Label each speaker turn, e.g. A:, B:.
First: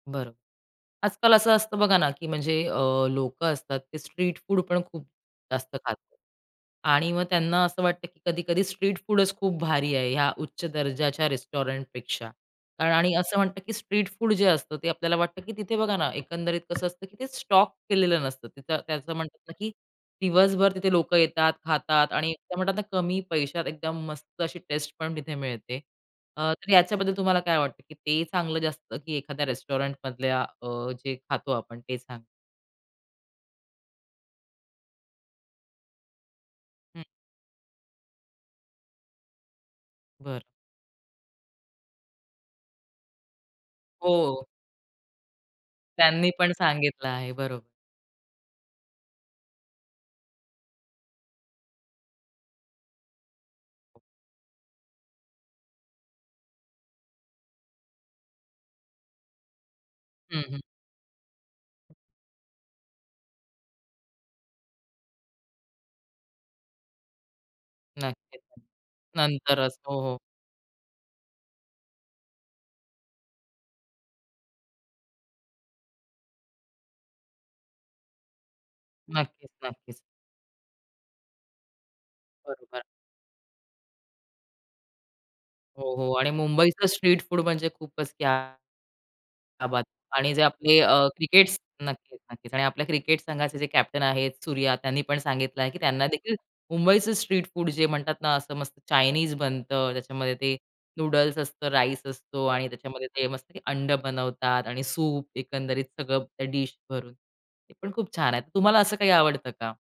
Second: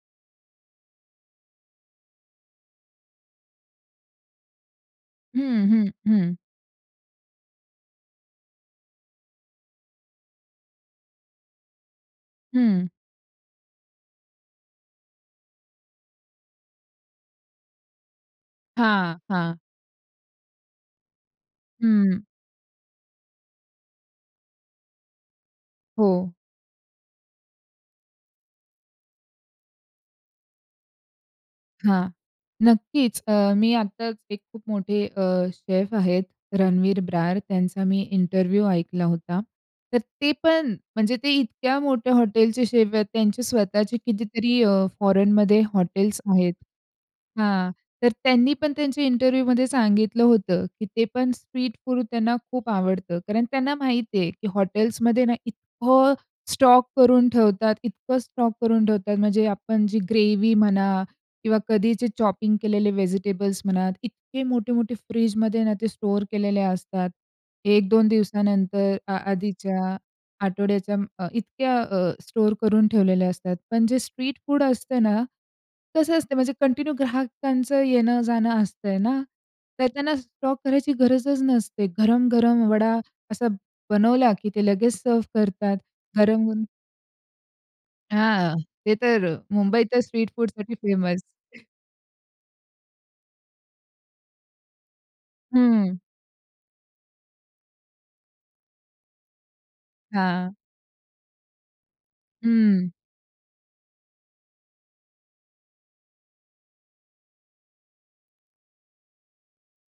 A: बरं. आजकाल असं असतं बघा ना, की म्हणजे अ, लोकं असतात ते स्ट्रीट फूड पण खूप
B: हं,
A: जास्त
B: हं,
A: खातात.
B: हं.
A: आणि मग त्यांना असं वाटतं, की कधी-कधी स्ट्रीट फूडच खूप भारी आहे या उच्च दर्जाच्या रेस्टॉरंटपेक्षा
B: हं.
A: कारण आणि असं म्हणतात, की स्ट्रीट फूड जे असतं ते आपल्याला वाटतं, की तिथे बघा ना, एकंदरीत कसं असतं, की ते स्टॉक केलेलं नसतं. त्याचं
B: हां,
A: म्हणतात ना,
B: हां.
A: की दिवसभर तिथे लोकं येतात, खातात
B: हं.
A: आणि ते म्हणतात ना, कमी पैशात एकदम मस्त अशी टेस्ट पण तिथे मिळते.
B: हो.
A: अ, तर याच्याबद्दल तुम्हाला काय वाटतं की ते चांगलं जास्त की एखाद्या रेस्टॉरंटमधल्या अ, जे खातो आपण ते
B: हां.
A: चांगलं?
B: नक्कीच. अ, मी आताच एक खूप मोठे अ, शेफ आहेत रणवीर
A: हं.
B: ब्रार. त्यांचा मी इंटरव्ह्यू ऐकला होता. तर ते
A: बरं.
B: पण म्हणजे ते इतक्या मोठ्या हॉटेलचे शेफ आहेत. त्यांचे स्वतःचे
A: हो.
B: कितीतरी अ, फोरेनमध्ये हॉटेल्स
A: त्यांनी पण
B: आहेत
A: सांगितलं आहे. बरोबर.
B: हां. तर त्यांनी पण त्यांचे इंटरव्ह्यू मध्ये सांगितलं होतं की ते पण स्ट्रीट फूड त्यांना खूप आवडतं. कारण त्यांना माहिती आहे की हॉटेल्समध्ये ना, इतकं स्टॉक करून ठेवतात, इतकं स्टॉक करून ठेवतात म्हणजे आपण जी
A: हं,
B: ग्रेव्ही
A: हं.
B: म्हणा किंवा कधीचे चॉपिंग केलेले व्हेजिटेबल्स म्हणा, इतके मोठे-मोठे फ्रिजमध्ये ना ते स्टोअर केलेले असतात. 1-2
A: नक्कीच.
B: दिवसानंतर, अ
A: नंतरच.
B: आधीच्या
A: हो, हो.
B: आठवड्याच्या म इतक्या अ, स्टोअर करून ठेवलेल्या असतात. पण जे स्ट्रीट फूड असतं ना, कसं असतं म्हणजे कंटिन्यू ग्राहकांचं येणं जाणं असतंय ना.
A: नक्कीच,
B: तर
A: नक्कीच.
B: त्यांना स्टॉक करायची गरजच नसते. गरम-गरम
A: बरोबर.
B: वडा असा बनवला, की ते लगेच सर्व्ह करतात.
A: हो, हो. आणि
B: गरम हून
A: मुंबईचं स्ट्रीट फूड म्हणजे खूपच क्या
B: हां. ते तर
A: बात
B: मुंबई तर स्ट्रीट
A: आणि जे
B: फूडसाठी
A: आपले अ,
B: फेमस.
A: क्रिकेटस नक्कीच, नक्कीच. आणि आपल्या क्रिकेट संघाचेजे कॅप्टन आहेत, सूर्या त्यांनी पण सांगितलं आहे, की
B: हं.
A: त्यांना देखील मुंबईच स्ट्रीट फूड जे म्हणतात ना असं मस्त चाइनीज बनतं. त्याच्यामध्ये
B: हां.
A: ते नूडल्स असतो, राईस असतो आणि
B: हं.
A: त्याच्यामध्ये ते मस्त अंड बनवतात आणि सूप एकंदरीत सगळं त्या डीश भरून. ते पण खूप छान आहे. तुम्हाला असं काही आवडतं का?